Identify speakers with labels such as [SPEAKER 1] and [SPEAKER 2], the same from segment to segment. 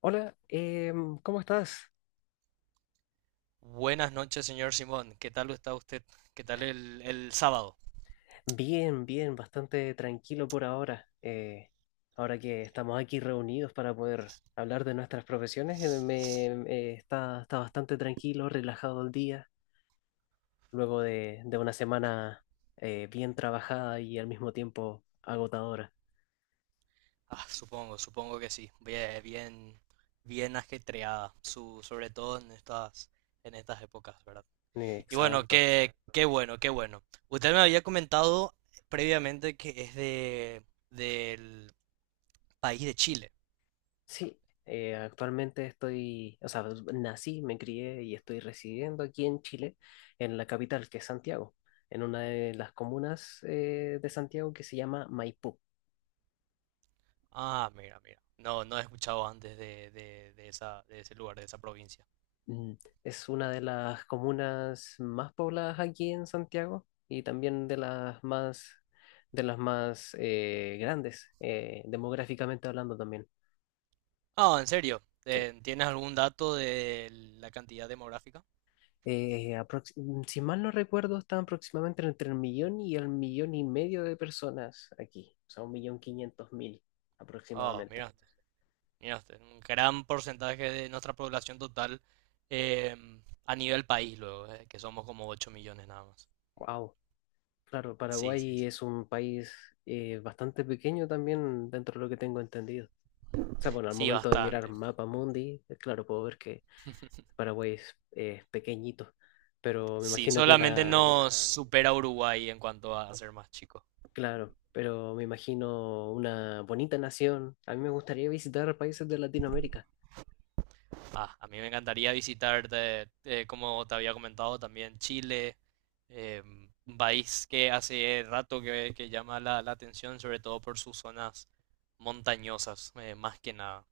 [SPEAKER 1] Hola, ¿cómo estás?
[SPEAKER 2] Buenas noches, señor Simón. ¿Qué tal está usted? ¿Qué tal el sábado?
[SPEAKER 1] Bien, bien, bastante tranquilo por ahora. Ahora que estamos aquí reunidos para poder hablar de nuestras profesiones, está bastante tranquilo, relajado el día, luego de una semana bien trabajada y al mismo tiempo agotadora.
[SPEAKER 2] Ah, supongo que sí. Bien, bien, bien ajetreada, sobre todo en en estas épocas, ¿verdad? Y bueno,
[SPEAKER 1] Exacto.
[SPEAKER 2] qué bueno, qué bueno. Usted me había comentado previamente que es del país de Chile.
[SPEAKER 1] Sí, actualmente estoy, o sea, nací, me crié y estoy residiendo aquí en Chile, en la capital, que es Santiago, en una de las comunas de Santiago que se llama Maipú.
[SPEAKER 2] Ah, mira, mira. No, no he escuchado antes de esa, de ese lugar, de esa provincia.
[SPEAKER 1] Mm. Es una de las comunas más pobladas aquí en Santiago y también de las más grandes, demográficamente hablando también.
[SPEAKER 2] Ah, ¿en serio?
[SPEAKER 1] Sí.
[SPEAKER 2] ¿Tienes algún dato de la cantidad demográfica?
[SPEAKER 1] eh, aprox- si mal no recuerdo, estaban aproximadamente entre el millón y medio de personas aquí, o sea, 1.500.000
[SPEAKER 2] Ah,
[SPEAKER 1] aproximadamente.
[SPEAKER 2] mira. Mira usted, un gran porcentaje de nuestra población total eh, a nivel país, luego, que somos como 8 millones nada más.
[SPEAKER 1] Wow. Claro,
[SPEAKER 2] Sí, sí,
[SPEAKER 1] Paraguay
[SPEAKER 2] sí.
[SPEAKER 1] es un país bastante pequeño también dentro de lo que tengo entendido. O sea, bueno, al
[SPEAKER 2] Sí,
[SPEAKER 1] momento de mirar
[SPEAKER 2] bastante.
[SPEAKER 1] Mapa Mundi, claro, puedo ver que Paraguay es pequeñito, pero me
[SPEAKER 2] Sí,
[SPEAKER 1] imagino que
[SPEAKER 2] solamente
[SPEAKER 1] una,
[SPEAKER 2] nos supera Uruguay en cuanto a ser más chico.
[SPEAKER 1] claro, pero me imagino una bonita nación. A mí me gustaría visitar países de Latinoamérica.
[SPEAKER 2] Ah, a mí me encantaría visitar, como te había comentado, también Chile, eh, un país que hace rato que llama la atención, sobre todo por sus zonas montañosas, más que nada,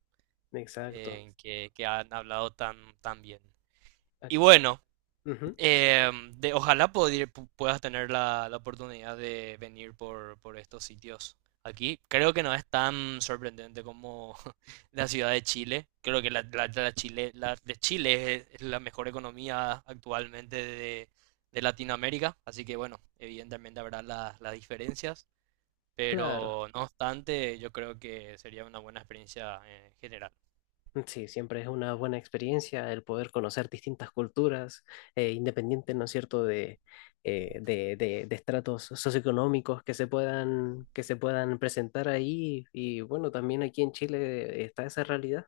[SPEAKER 1] Exacto.
[SPEAKER 2] que han hablado tan, tan bien. Y bueno,
[SPEAKER 1] Ujú.
[SPEAKER 2] ojalá puedas tener la oportunidad de venir por estos sitios aquí. Creo que no es tan sorprendente como la ciudad de Chile. Creo que la Chile, la de Chile es la mejor economía actualmente de Latinoamérica. Así que bueno, evidentemente habrá las diferencias.
[SPEAKER 1] Claro,
[SPEAKER 2] Pero no obstante, yo creo que sería una buena experiencia en general.
[SPEAKER 1] sí, siempre es una buena experiencia el poder conocer distintas culturas, independiente, ¿no es cierto?, de estratos socioeconómicos que se puedan presentar ahí. Y bueno, también aquí en Chile está esa realidad.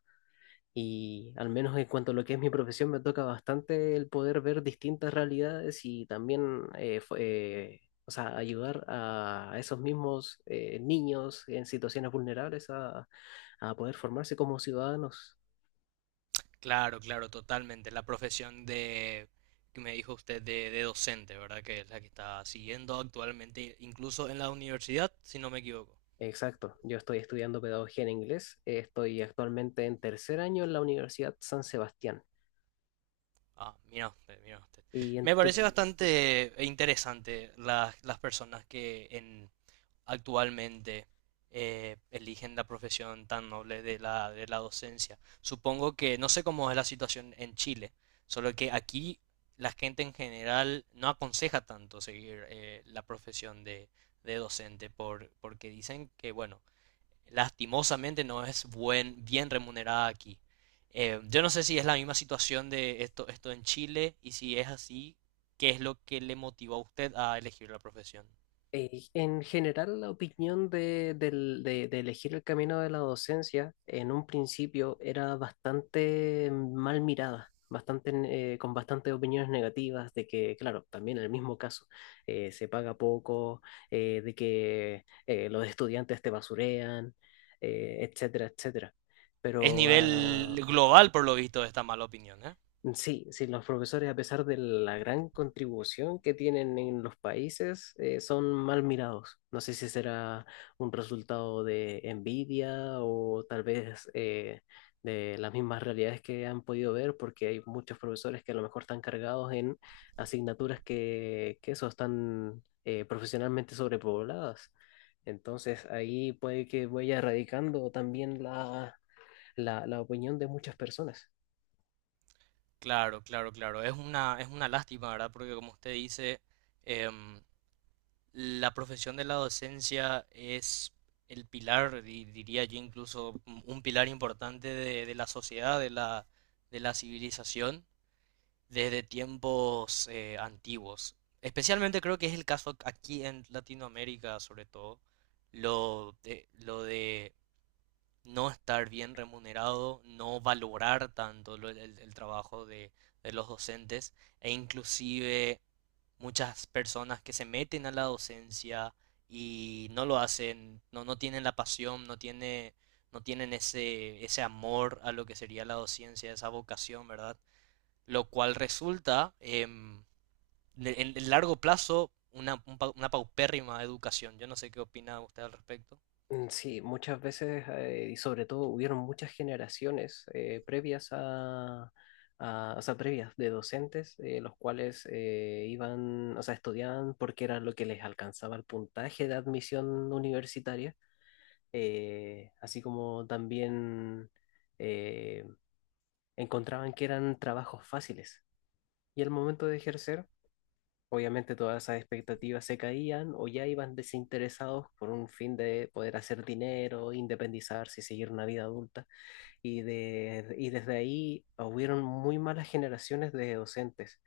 [SPEAKER 1] Y al menos en cuanto a lo que es mi profesión, me toca bastante el poder ver distintas realidades y también o sea, ayudar a esos mismos niños en situaciones vulnerables a poder formarse como ciudadanos.
[SPEAKER 2] Claro, claro, totalmente. La profesión que me dijo usted, de docente, ¿verdad? Que es la que está siguiendo actualmente, incluso en la universidad, si no me equivoco.
[SPEAKER 1] Exacto, yo estoy estudiando pedagogía en inglés, estoy actualmente en tercer año en la Universidad San Sebastián.
[SPEAKER 2] Ah, mira usted, mira usted.
[SPEAKER 1] Y en
[SPEAKER 2] Me
[SPEAKER 1] tu
[SPEAKER 2] parece bastante interesante las personas actualmente eligen la profesión tan noble de de la docencia. Supongo que no sé cómo es la situación en Chile, solo que aquí la gente en general no aconseja tanto seguir la profesión de docente porque dicen que, bueno, lastimosamente no es bien remunerada aquí. Yo no sé si es la misma situación de esto en Chile y si es así, ¿qué es lo que le motivó a usted a elegir la profesión?
[SPEAKER 1] en general, la opinión de elegir el camino de la docencia en un principio era bastante mal mirada, bastante, con bastantes opiniones negativas de que, claro, también en el mismo caso, se paga poco, de que los estudiantes te basurean, etcétera, etcétera.
[SPEAKER 2] Es
[SPEAKER 1] Pero
[SPEAKER 2] nivel global, por lo visto, esta mala opinión, ¿eh?
[SPEAKER 1] mm, sí, sí, los profesores, a pesar de la gran contribución que tienen en los países, son mal mirados. No sé si será un resultado de envidia o tal vez de las mismas realidades que han podido ver, porque hay muchos profesores que a lo mejor están cargados en asignaturas que eso, están profesionalmente sobrepobladas. Entonces ahí puede que vaya erradicando también la opinión de muchas personas.
[SPEAKER 2] Claro, claro, claro. Es una lástima, ¿verdad? Porque como usted dice, em, la profesión de la docencia es el pilar, diría yo incluso, un pilar importante de la sociedad, de la civilización desde tiempos antiguos. Especialmente creo que es el caso aquí en Latinoamérica, sobre todo, lo de no estar bien remunerado, no valorar tanto el trabajo de los docentes e inclusive muchas personas que se meten a la docencia y no lo hacen, no tienen la pasión, no tienen ese, ese amor a lo que sería la docencia, esa vocación, ¿verdad? Lo cual resulta en el largo plazo una paupérrima educación. Yo no sé qué opina usted al respecto.
[SPEAKER 1] Mm, sí, muchas veces y sobre todo hubieron muchas generaciones previas o sea, previas de docentes, los cuales iban, o sea, estudiaban porque era lo que les alcanzaba el puntaje de admisión universitaria, así como también eh, encontraban que eran trabajos fáciles. Y al momento de ejercer, obviamente todas esas expectativas se caían o ya iban desinteresados por un fin de poder hacer dinero, independizarse y seguir una vida adulta. Y desde ahí hubieron muy malas generaciones de docentes.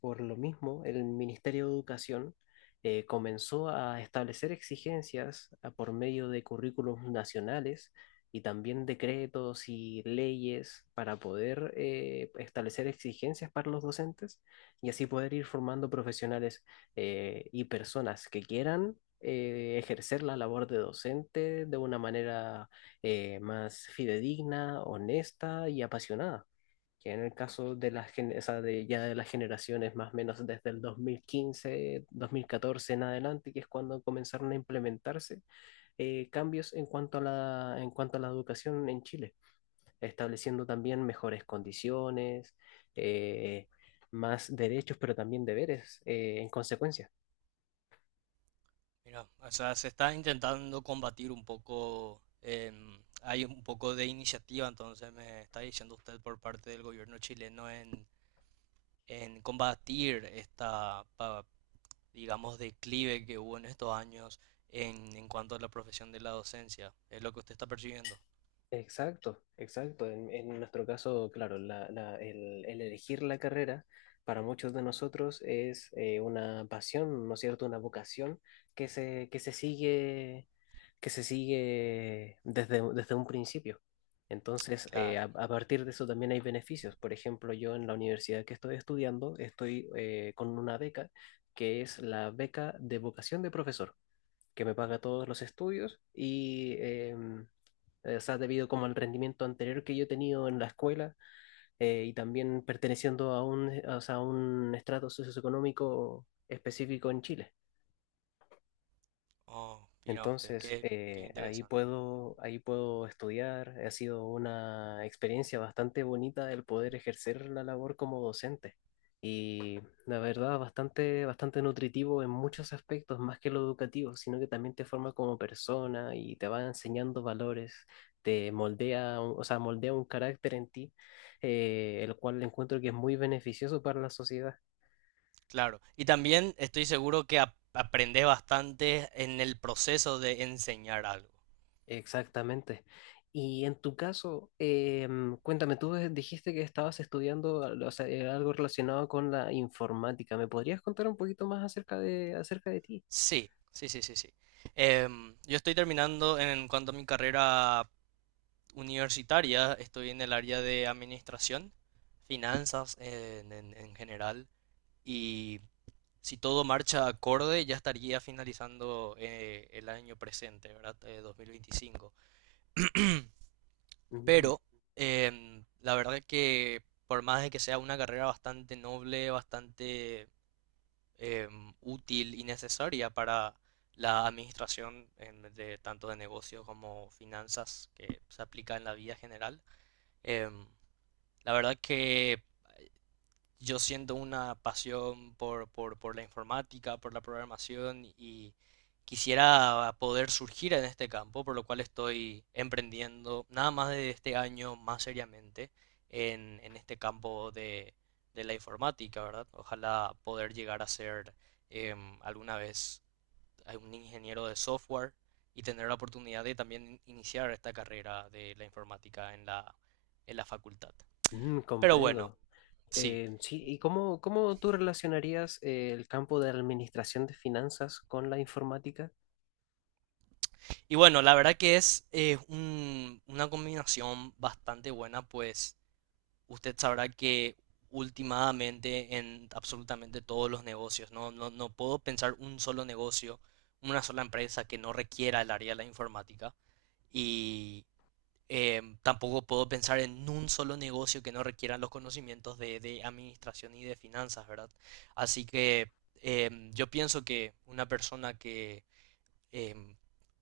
[SPEAKER 1] Por lo mismo, el Ministerio de Educación comenzó a establecer exigencias por medio de currículos nacionales y también decretos y leyes para poder establecer exigencias para los docentes y así poder ir formando profesionales y personas que quieran ejercer la labor de docente de una manera más fidedigna, honesta y apasionada que en el caso de las o sea, de ya de las generaciones más o menos desde el 2015, 2014 en adelante, que es cuando comenzaron a implementarse cambios en cuanto a la educación en Chile, estableciendo también mejores condiciones, eh, más derechos, pero también deberes en consecuencia.
[SPEAKER 2] Mira, o sea, se está intentando combatir un poco, em, hay un poco de iniciativa, entonces me está diciendo usted por parte del gobierno chileno en combatir esta, digamos, declive que hubo en estos años en cuanto a la profesión de la docencia. ¿Es lo que usted está percibiendo?
[SPEAKER 1] Exacto, exacto. En nuestro caso, claro, el elegir la carrera para muchos de nosotros es una pasión, ¿no es cierto? Una vocación que se, que se sigue, que se sigue desde un principio. Entonces, eh,
[SPEAKER 2] Claro.
[SPEAKER 1] a, a partir de eso también hay beneficios. Por ejemplo, yo en la universidad que estoy estudiando estoy con una beca que es la beca de vocación de profesor que me paga todos los estudios y o sea, debido como al rendimiento anterior que yo he tenido en la escuela y también perteneciendo a un, o sea, a un estrato socioeconómico específico en Chile.
[SPEAKER 2] Oh, mira usted,
[SPEAKER 1] Entonces,
[SPEAKER 2] qué, qué
[SPEAKER 1] ahí
[SPEAKER 2] interesante.
[SPEAKER 1] puedo, ahí puedo estudiar. Ha sido una experiencia bastante bonita el poder ejercer la labor como docente. Y la verdad, bastante, bastante nutritivo en muchos aspectos, más que lo educativo, sino que también te forma como persona y te va enseñando valores, te moldea, o sea, moldea un carácter en ti, el cual encuentro que es muy beneficioso para la sociedad.
[SPEAKER 2] Claro, y también estoy seguro que aprendes bastante en el proceso de enseñar algo.
[SPEAKER 1] Exactamente. Y en tu caso, cuéntame, tú dijiste que estabas estudiando o sea, algo relacionado con la informática. ¿Me podrías contar un poquito más acerca de ti?
[SPEAKER 2] Sí, sí, sí, sí, sí. Em, yo estoy terminando en cuanto a mi carrera universitaria, estoy en el área de administración, finanzas en general, y si todo marcha acorde, ya estaría finalizando el año presente, ¿verdad? 2025.
[SPEAKER 1] Mm,
[SPEAKER 2] Pero em, la verdad que por más de que sea una carrera bastante noble, bastante em, útil y necesaria para la administración de tanto de negocios como finanzas que se aplica en la vida general, em, la verdad que yo siento una pasión por la informática, por la programación y quisiera poder surgir en este campo, por lo cual estoy emprendiendo nada más de este año más seriamente en este campo de la informática, ¿verdad? Ojalá poder llegar a ser em, alguna vez un ingeniero de software y tener la oportunidad de también iniciar esta carrera de la informática en en la facultad.
[SPEAKER 1] mm.
[SPEAKER 2] Pero bueno,
[SPEAKER 1] Comprendo.
[SPEAKER 2] sí.
[SPEAKER 1] Sí, ¿y cómo tú relacionarías el campo de administración de finanzas con la informática?
[SPEAKER 2] Y bueno, la verdad que es una combinación bastante buena, pues usted sabrá que últimamente en absolutamente todos los negocios, no puedo pensar un solo negocio, una sola empresa que no requiera el área de la informática. Y em, tampoco puedo pensar en un solo negocio que no requiera los conocimientos de administración y de finanzas, ¿verdad? Así que em, yo pienso que una persona que em,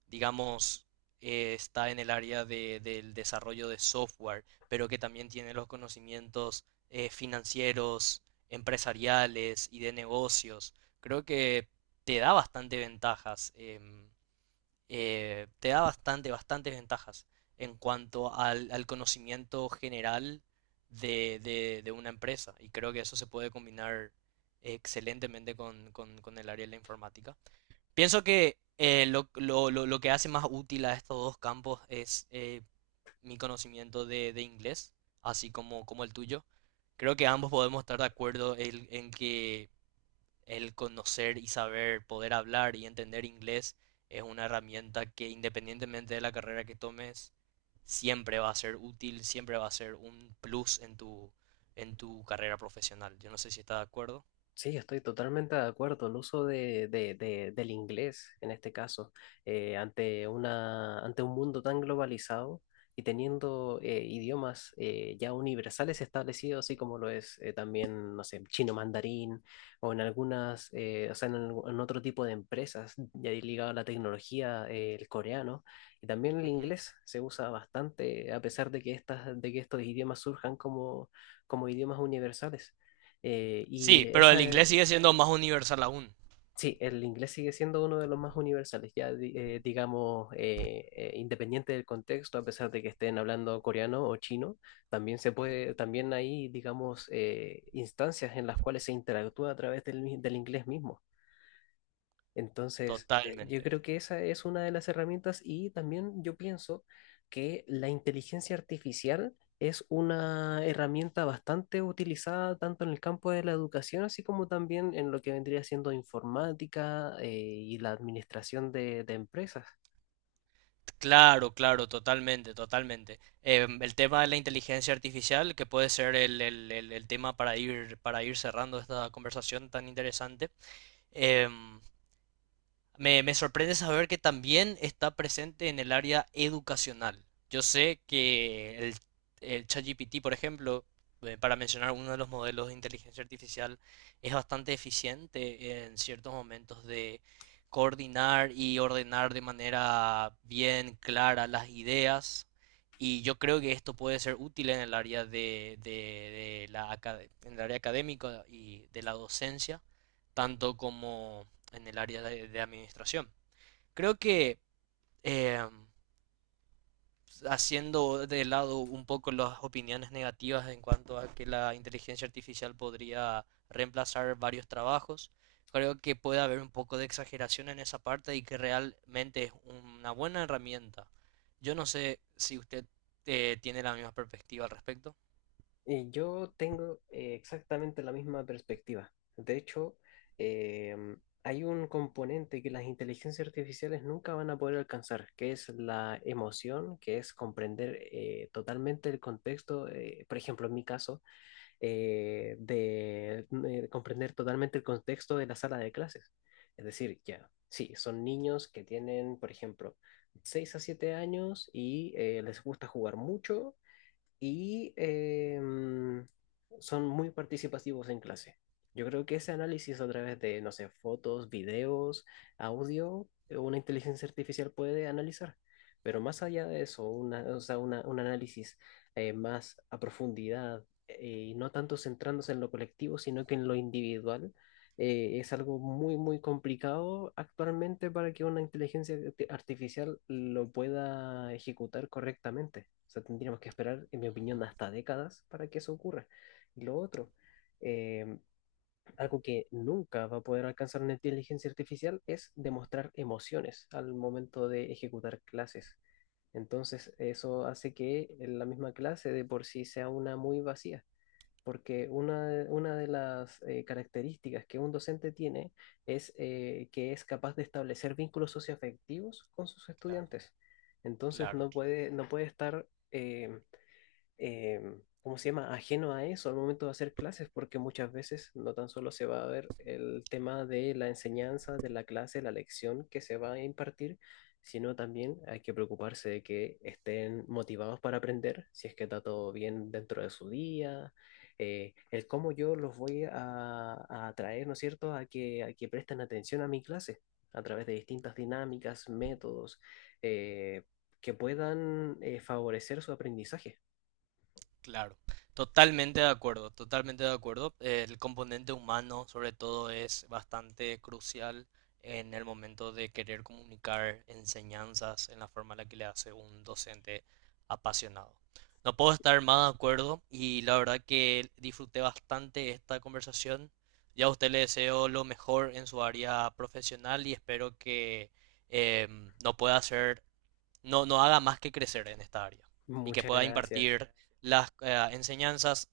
[SPEAKER 2] digamos, está en el área del desarrollo de software, pero que también tiene los conocimientos financieros, empresariales y de negocios. Creo que te da bastante ventajas, em, te da bastante, bastantes ventajas en cuanto al conocimiento general de una empresa. Y creo que eso se puede combinar excelentemente con con el área de la informática. Pienso que lo que hace más útil a estos dos campos es mi conocimiento de inglés, así como, como el tuyo. Creo que ambos podemos estar de acuerdo en que el conocer y saber, poder hablar y entender inglés es una herramienta que, independientemente de la carrera que tomes, siempre va a ser útil, siempre va a ser un plus en en tu carrera profesional. Yo no sé si estás de acuerdo.
[SPEAKER 1] Sí, estoy totalmente de acuerdo. El uso del inglés, en este caso, ante un mundo tan globalizado y teniendo idiomas ya universales establecidos, así como lo es también, no sé, chino mandarín o o sea, en otro tipo de empresas ya ligado a la tecnología, el coreano y también el
[SPEAKER 2] Ujú.
[SPEAKER 1] inglés se usa bastante, a pesar de que estos idiomas surjan como idiomas universales. Eh, y
[SPEAKER 2] Sí, pero
[SPEAKER 1] esa,
[SPEAKER 2] el inglés sigue siendo más universal aún.
[SPEAKER 1] Sí, el inglés sigue siendo uno de los más universales, ya digamos, independiente del contexto, a pesar de que estén hablando coreano o chino,
[SPEAKER 2] Ujú.
[SPEAKER 1] también hay, digamos, instancias en las cuales se interactúa a través del inglés mismo. Entonces, yo
[SPEAKER 2] Totalmente.
[SPEAKER 1] creo que esa es una de las herramientas y también yo pienso que la inteligencia artificial es una herramienta bastante utilizada tanto en el campo de la educación, así como también en lo que vendría siendo informática, y la administración de empresas.
[SPEAKER 2] Claro, claro, totalmente, totalmente. Em, el tema de la inteligencia artificial, que puede ser el tema para para ir cerrando esta conversación tan interesante. Em, me sorprende saber que también está presente en el área educacional. Yo sé que el ChatGPT, por ejemplo, para mencionar uno de los modelos de inteligencia artificial, es bastante eficiente en ciertos momentos de coordinar y ordenar de manera bien clara las ideas. Y yo creo que esto puede ser útil en el área de, en el área académica y de la docencia, tanto como en el área de administración. Creo que eh, haciendo de lado un poco las opiniones negativas en cuanto a que la inteligencia artificial podría reemplazar varios trabajos, creo que puede haber un poco de exageración en esa parte y que realmente es una buena herramienta. Yo no sé si usted tiene la misma perspectiva al respecto.
[SPEAKER 1] Yo tengo exactamente la misma perspectiva. De hecho, eh, hay un componente que las inteligencias artificiales nunca van a poder alcanzar, que es la emoción, que es comprender totalmente el contexto, por ejemplo, en mi caso, eh, de, comprender totalmente el contexto de la sala de clases. Es decir, ya, sí, son niños que tienen, por ejemplo, 6 a 7 años y les gusta jugar mucho y son muy participativos en clase. Yo creo que ese análisis a través de, no sé, fotos, videos, audio, una inteligencia artificial puede analizar. Pero más allá de eso, o sea, un análisis más a profundidad y no tanto centrándose en lo colectivo, sino que en lo individual, es algo muy, muy complicado actualmente para que una inteligencia artificial lo pueda ejecutar correctamente. O sea, tendríamos que esperar, en mi
[SPEAKER 2] Ujú.
[SPEAKER 1] opinión, hasta décadas para que eso ocurra. Y lo otro, eh, algo que nunca va a poder alcanzar una inteligencia artificial es demostrar emociones al momento de ejecutar clases. Entonces, eso hace que la misma clase de por sí sea una muy vacía porque una de las características que un docente tiene es que es capaz de establecer vínculos socioafectivos con sus
[SPEAKER 2] Claro,
[SPEAKER 1] estudiantes. Entonces
[SPEAKER 2] claro,
[SPEAKER 1] no
[SPEAKER 2] claro.
[SPEAKER 1] puede, no puede estar eh, ¿cómo se llama?, ajeno a eso al momento de hacer clases, porque muchas veces no tan solo se va a ver el tema de la enseñanza, de la clase, la lección que se va a impartir, sino también hay que preocuparse de que estén motivados para aprender, si es que está todo bien dentro de su día, el cómo yo los voy a atraer, ¿no es cierto?, a que presten atención a mi clase a través de distintas dinámicas, métodos, eh, que puedan favorecer su aprendizaje.
[SPEAKER 2] Claro, totalmente de acuerdo, totalmente de acuerdo. El componente humano, sobre todo, es bastante crucial en el momento de querer comunicar enseñanzas en la forma en la que le hace un docente apasionado. No puedo estar más de acuerdo y la verdad que disfruté bastante esta conversación. Ya a usted le deseo lo mejor en su área profesional y espero que em, no pueda ser no haga más que crecer en esta área y que
[SPEAKER 1] Muchas
[SPEAKER 2] pueda
[SPEAKER 1] gracias.
[SPEAKER 2] impartir las enseñanzas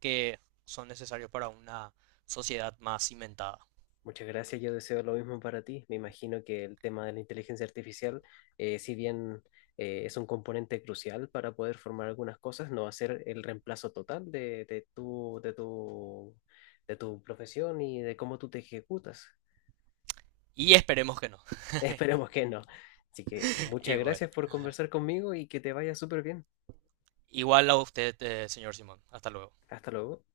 [SPEAKER 2] que son necesarias para una sociedad más cimentada.
[SPEAKER 1] Muchas gracias. Yo deseo lo mismo para ti. Me imagino que el tema de la inteligencia artificial, si bien es un componente crucial para poder formar algunas cosas, no va a ser el reemplazo total de tu profesión y de cómo tú te ejecutas.
[SPEAKER 2] Y esperemos que no.
[SPEAKER 1] Esperemos que no. Así que muchas
[SPEAKER 2] Y bueno,
[SPEAKER 1] gracias por conversar conmigo y que te vaya súper bien.
[SPEAKER 2] igual a usted, señor Simón. Hasta luego.
[SPEAKER 1] Hasta luego.